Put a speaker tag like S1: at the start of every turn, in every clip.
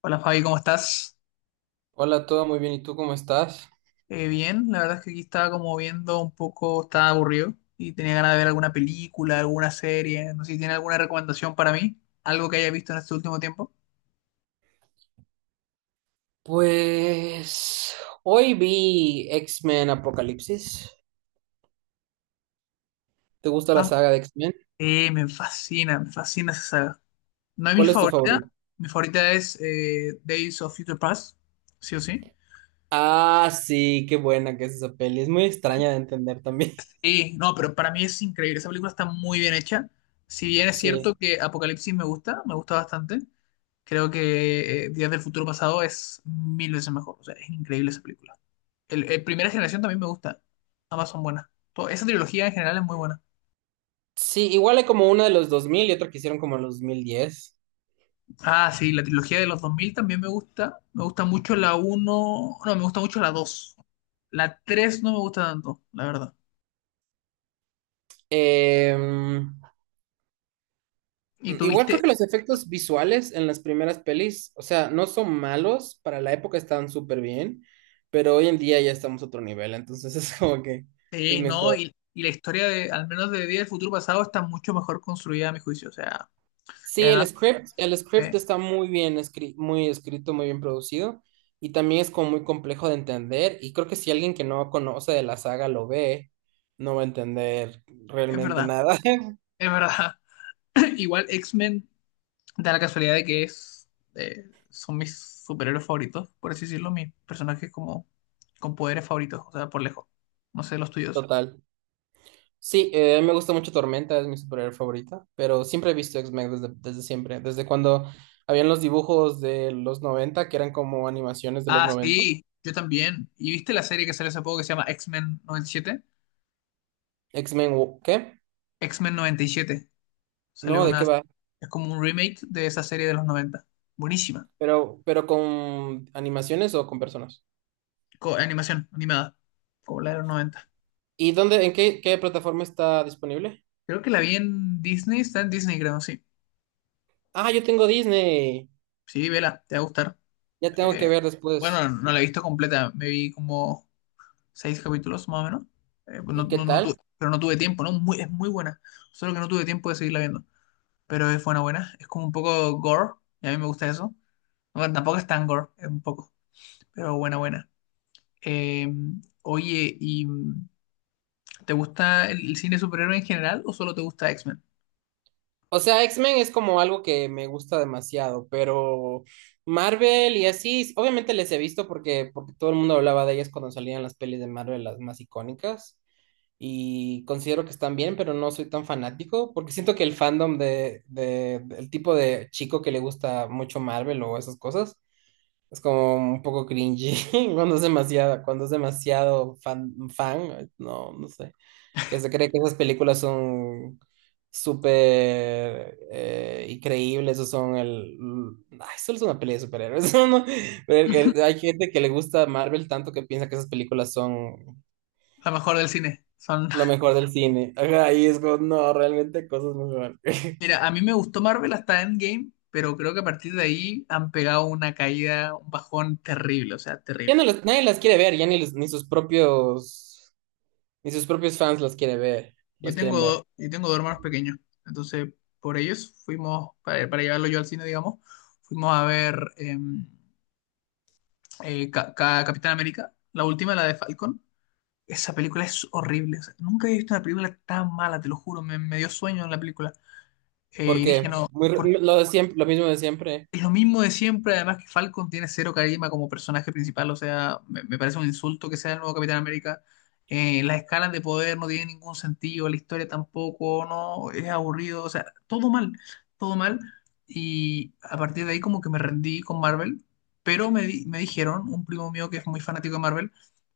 S1: Hola Fabi, ¿cómo estás?
S2: Hola, todo muy bien. ¿Y tú cómo estás?
S1: Bien, la verdad es que aquí estaba como viendo un poco, estaba aburrido y tenía ganas de ver alguna película, alguna serie, no sé si tiene alguna recomendación para mí, algo que haya visto en este último tiempo.
S2: Pues hoy vi X-Men Apocalipsis. ¿Te gusta la
S1: Ah,
S2: saga de X-Men?
S1: me fascina esa saga. No es
S2: ¿Cuál es tu favorito?
S1: mi favorita es Days of Future Past, sí o sí.
S2: Ah, sí, qué buena que es esa peli. Es muy extraña de entender también.
S1: Sí, no, pero para mí es increíble. Esa película está muy bien hecha. Si bien es
S2: Sí.
S1: cierto que Apocalipsis me gusta bastante, creo que Días del Futuro Pasado es mil veces mejor. O sea, es increíble esa película. El Primera Generación también me gusta. Ambas son buenas. Esa trilogía en general es muy buena.
S2: Sí, igual hay como una de los 2000 y otra que hicieron como en los 2010.
S1: Ah, sí, la trilogía de los 2000 también me gusta. Me gusta mucho la uno. No, me gusta mucho la dos. La 3 no me gusta tanto, la verdad.
S2: Em,
S1: ¿Y
S2: Igual creo
S1: tuviste?
S2: que los efectos visuales en las primeras pelis, o sea, no son malos. Para la época estaban súper bien, pero hoy en día ya estamos a otro nivel. Entonces es como que es
S1: Sí, no,
S2: mejor.
S1: y la historia de, al menos de Día del Futuro Pasado, está mucho mejor construida a mi juicio. O sea, y
S2: Sí,
S1: además,
S2: el script
S1: eh,
S2: está muy bien escri- muy escrito, muy bien producido y también es como muy complejo de entender y creo que si alguien que no conoce de la saga lo ve, no va a entender
S1: es
S2: realmente
S1: verdad,
S2: nada.
S1: es verdad. Igual X-Men da la casualidad de que es, son mis superhéroes favoritos, por así decirlo, mis personajes como con poderes favoritos, o sea, por lejos. No sé, los tuyos.
S2: Total. Sí, a mí me gusta mucho Tormenta, es mi superhéroe favorita, pero siempre he visto X-Men desde siempre, desde cuando habían los dibujos de los noventa que eran como animaciones de los
S1: Ah,
S2: 90.
S1: sí, yo también. ¿Y viste la serie que salió hace poco que se llama X-Men 97?
S2: X-Men, ¿qué?
S1: X-Men 97. Salió
S2: No, ¿de qué
S1: una.
S2: va?
S1: Es como un remake de esa serie de los 90. Buenísima.
S2: Pero con animaciones o con personas.
S1: Animación animada, como la de los 90.
S2: ¿Y dónde, qué plataforma está disponible?
S1: Creo que la vi en Disney, está en Disney, creo, sí.
S2: Ah, yo tengo Disney.
S1: Sí, vela, te va a gustar.
S2: Ya tengo que ver después.
S1: Bueno, no la he visto completa, me vi como seis capítulos más o menos.
S2: ¿Y qué tal?
S1: Pero no tuve tiempo, ¿no? Muy, es muy buena, solo que no tuve tiempo de seguirla viendo. Pero es buena, buena. Es como un poco gore, y a mí me gusta eso. Bueno, tampoco es tan gore, es un poco, pero buena, buena. Eh, oye, ¿y te gusta el cine superhéroe en general o solo te gusta X-Men?
S2: O sea, X-Men es como algo que me gusta demasiado, pero Marvel y así, obviamente les he visto porque todo el mundo hablaba de ellas cuando salían las pelis de Marvel, las más icónicas, y considero que están bien, pero no soy tan fanático, porque siento que el fandom del tipo de chico que le gusta mucho Marvel o esas cosas, es como un poco cringy cuando es demasiado fan, no, no sé, que se cree que esas películas son súper increíbles o son el... Ay, solo es una peli de superhéroes, eso no- pero hay gente que le gusta Marvel tanto que piensa que esas películas son
S1: La mejor del cine, son.
S2: lo mejor del cine. Ajá, y es como, no, realmente cosas mejor.
S1: Mira, a mí me gustó Marvel hasta Endgame, pero creo que a partir de ahí han pegado una caída, un bajón terrible, o sea,
S2: Ya no
S1: terrible.
S2: las- nadie las quiere ver, ya ni, los- ni sus propios fans las quiere ver,
S1: Yo
S2: las
S1: tengo,
S2: quieren ver.
S1: do- yo tengo dos hermanos pequeños, entonces por ellos fuimos, para llevarlo yo al cine, digamos, fuimos a ver Capitán América, la última, la de Falcon. Esa película es horrible, o sea, nunca he visto una película tan mala, te lo juro, me dio sueño en la película. Y dije,
S2: Porque
S1: no,
S2: muy, re-
S1: ¿por
S2: lo de siempre, lo mismo de siempre.
S1: Es lo mismo de siempre, además que Falcon tiene cero carisma como personaje principal, o sea, me parece un insulto que sea el nuevo Capitán América. Las escalas de poder no tienen ningún sentido, la historia tampoco, no, es aburrido, o sea, todo mal, todo mal. Y a partir de ahí como que me rendí con Marvel, pero me dijeron, un primo mío que es muy fanático de Marvel,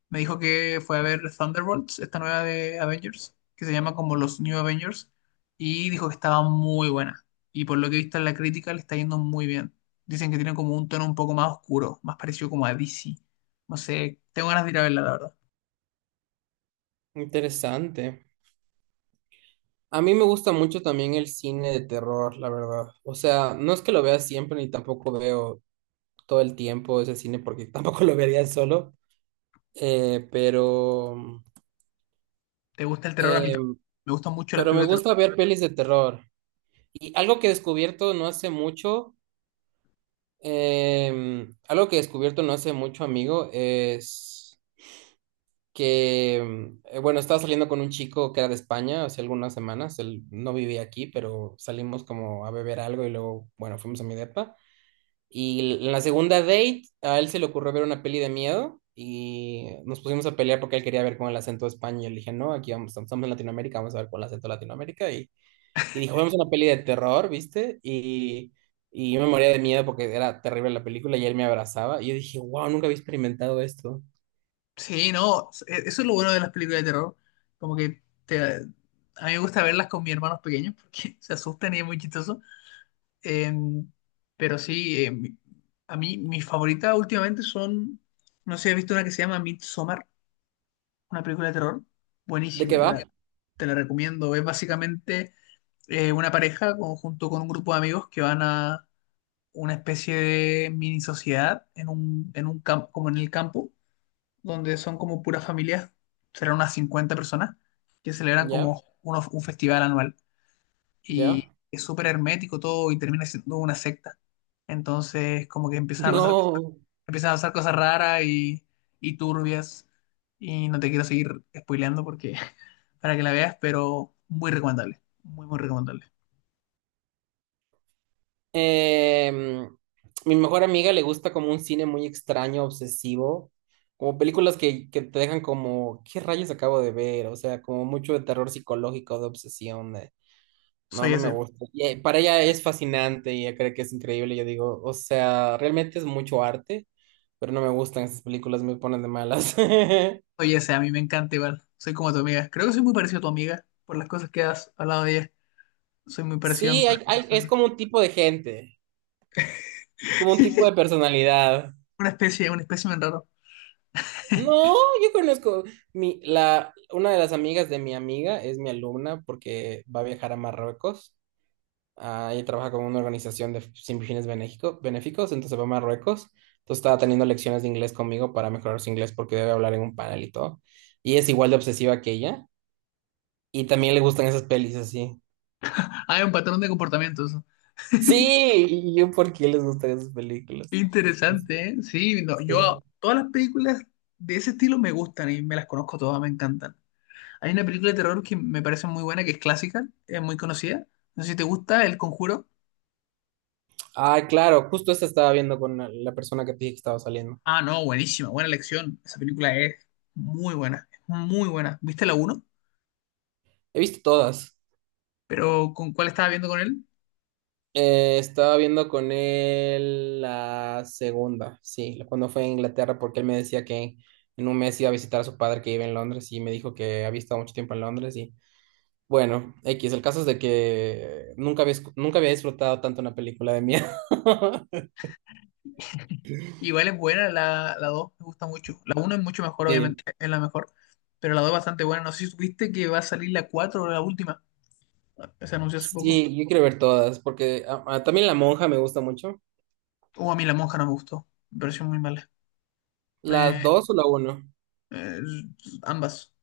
S1: me dijo que fue a ver Thunderbolts, esta nueva de Avengers, que se llama como los New Avengers, y dijo que estaba muy buena y por lo que he visto en la crítica le está yendo muy bien. Dicen que tiene como un tono un poco más oscuro, más parecido como a DC. No sé, tengo ganas de ir a verla, la verdad.
S2: Interesante. A mí me gusta mucho también el cine de terror, la verdad. O sea, no es que lo vea siempre ni tampoco veo todo el tiempo ese cine porque tampoco lo vería solo. Eh, pero,
S1: ¿Te gusta el terror? A mí
S2: eh,
S1: también. Me gustan mucho las
S2: pero me
S1: películas de terror.
S2: gusta ver pelis de terror. Y algo que he descubierto no hace mucho, algo que he descubierto no hace mucho, amigo, es que, bueno, estaba saliendo con un chico que era de España hace algunas semanas, él no vivía aquí, pero salimos como a beber algo y luego, bueno, fuimos a mi depa. Y en la segunda date, a él se le ocurrió ver una peli de miedo y nos pusimos a pelear porque él quería ver con el acento de España. Y yo le dije, no, aquí vamos, estamos en Latinoamérica, vamos a ver con el acento de Latinoamérica. Y dijo, vemos una peli de terror, ¿viste? Y yo me moría de miedo porque era terrible la película y él me abrazaba. Y yo dije, wow, nunca había experimentado esto.
S1: Sí, no, eso es lo bueno de las películas de terror. Como que te, a mí me gusta verlas con mis hermanos pequeños porque se asustan y es muy chistoso. Eh, pero sí, a mí mis favoritas últimamente son, no sé, he visto una que se llama Midsommar, una película de terror.
S2: ¿De qué
S1: Buenísima, te la,
S2: va?
S1: te la recomiendo. Es básicamente una pareja junto con un grupo de amigos que van a una especie de mini sociedad en un, campo, como en el campo, donde son como puras familias, serán unas 50 personas, que celebran
S2: ¿Ya?
S1: como un festival anual. Y
S2: ¿Ya?
S1: es súper hermético todo y termina siendo una secta. Entonces, como que empiezan a pasar,
S2: No,
S1: empiezan a pasar cosas raras y turbias. Y no te quiero seguir spoileando porque para que la veas, pero muy recomendable. Muy, muy recomendable.
S2: em, mi mejor amiga le gusta como un cine muy extraño, obsesivo, como películas que te dejan como, ¿qué rayos acabo de ver? O sea, como mucho de terror psicológico, de obsesión, de, no,
S1: Soy
S2: no me
S1: ese.
S2: gusta. Y, para ella es fascinante y ella cree que es increíble, yo digo, o sea, realmente es mucho arte, pero no me gustan esas películas, me ponen de malas.
S1: Oye, ese a mí me encanta igual. Soy como tu amiga. Creo que soy muy parecido a tu amiga por las cosas que has hablado de ella. Soy muy parecido en
S2: Sí, es
S1: persona.
S2: como un tipo de gente, es como un tipo de personalidad.
S1: Una especie, un espécimen raro.
S2: No, yo conozco una de las amigas de mi amiga es mi alumna porque va a viajar a Marruecos. Ah, ella trabaja con una organización de sin fines benéfico- benéficos, entonces va a Marruecos. Entonces estaba teniendo lecciones de inglés conmigo para mejorar su inglés porque debe hablar en un panel y todo. Y es igual de obsesiva que ella. Y también le gustan esas pelis así.
S1: Ah, es un patrón de comportamientos.
S2: Sí, y yo por qué les gustan esas películas.
S1: Interesante, ¿eh? Sí, no, yo
S2: Sí.
S1: todas las películas de ese estilo me gustan y me las conozco todas, me encantan. Hay una película de terror que me parece muy buena, que es clásica, es muy conocida. No sé si te gusta El Conjuro.
S2: Ah, claro, justo esta estaba viendo con la persona que te dije que estaba saliendo.
S1: Ah, no, buenísima, buena elección. Esa película es muy buena, es muy buena. ¿Viste la uno?
S2: He visto todas.
S1: Pero ¿con cuál estaba viendo con él?
S2: Estaba viendo con él la segunda, sí, la- cuando fue a Inglaterra, porque él me decía que en un mes iba a visitar a su padre que vive en Londres y me dijo que había estado mucho tiempo en Londres y bueno, X, el caso es de que nunca había, escu- nunca había disfrutado tanto una película de miedo.
S1: Igual es buena la 2 me gusta mucho. La 1 es mucho mejor,
S2: Sí,
S1: obviamente, es la mejor. Pero la 2 es bastante buena. No sé si supiste que va a salir la 4 o la última. Se anunció hace poco.
S2: sí, yo quiero ver todas, porque ah, ah, también La Monja me gusta mucho.
S1: O a mí la monja no me gustó. Me pareció muy mala.
S2: ¿Las
S1: Me-
S2: dos o la uno?
S1: eh, ambas.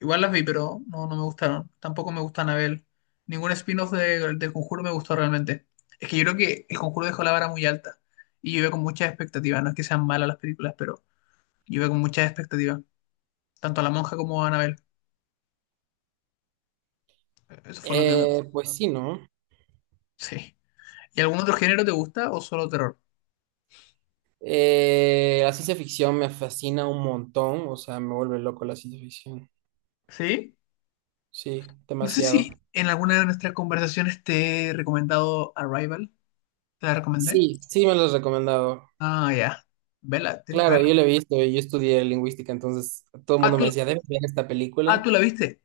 S1: Igual las vi, pero no, no me gustaron. Tampoco me gusta Anabel. Ningún spin-off del Conjuro me gustó realmente. Es que yo creo que el Conjuro dejó la vara muy alta. Y yo iba con muchas expectativas. No es que sean malas las películas, pero yo iba con muchas expectativas. Tanto a la monja como a Anabel. Eso fue lo que me.
S2: Pues sí, ¿no?
S1: Sí. ¿Y algún otro género te gusta o solo terror?
S2: La ciencia ficción me fascina un montón, o sea, me vuelve loco la ciencia ficción.
S1: ¿Sí?
S2: Sí,
S1: No sé
S2: demasiado.
S1: si en alguna de nuestras conversaciones te he recomendado Arrival. ¿Te la recomendé?
S2: Sí, sí me lo has recomendado.
S1: Ah, ya. Vela, tienes que
S2: Claro,
S1: verla.
S2: yo la he visto, yo estudié lingüística, entonces todo el
S1: Ah,
S2: mundo me
S1: tú,
S2: decía, debes ver esta
S1: ah,
S2: película.
S1: tú la viste.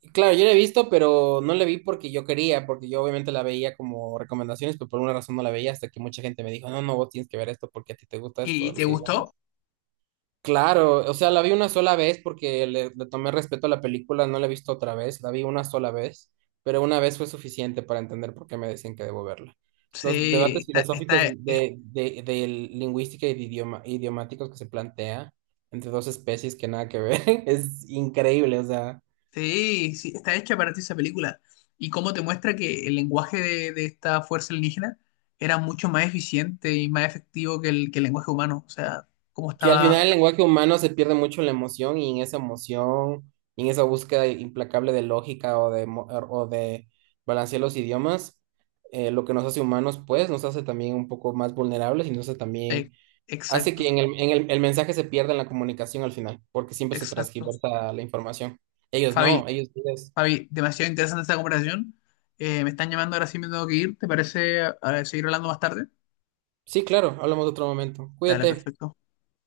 S2: Y claro, yo la he visto, pero no la vi porque yo quería, porque yo obviamente la veía como recomendaciones, pero por una razón no la veía hasta que mucha gente me dijo, no, no, vos tienes que ver esto porque a ti te gusta esto
S1: ¿Y
S2: de
S1: te
S2: los
S1: gustó?
S2: idiomas. Claro, o sea, la vi una sola vez porque le tomé respeto a la película, no la he visto otra vez, la vi una sola vez, pero una vez fue suficiente para entender por qué me decían que debo verla. Los debates
S1: Sí,
S2: filosóficos de lingüística y de idioma, idiomáticos que se plantea entre dos especies que nada que ver, es increíble, o sea,
S1: sí, sí, está hecha para ti esa película. ¿Y cómo te muestra que el lenguaje de esta fuerza alienígena era mucho más eficiente y más efectivo que el, lenguaje humano? O sea, cómo
S2: que al
S1: estaba.
S2: final el lenguaje humano se pierde mucho la emoción y en esa emoción, y en esa búsqueda implacable de lógica o de, o de balancear los idiomas, lo que nos hace humanos, pues nos hace también un poco más vulnerables y nos hace
S1: eh,
S2: también, hace
S1: exacto,
S2: que en el mensaje se pierda en la comunicación al final, porque siempre se
S1: exacto.
S2: transgiversa la información. Ellos
S1: Fabi,
S2: no, ellos... ellos-
S1: Javi, demasiado interesante esta conversación. Me están llamando, ahora sí me tengo que ir. ¿Te parece seguir hablando más tarde?
S2: Sí, claro, hablamos de otro momento.
S1: Dale,
S2: Cuídate.
S1: perfecto.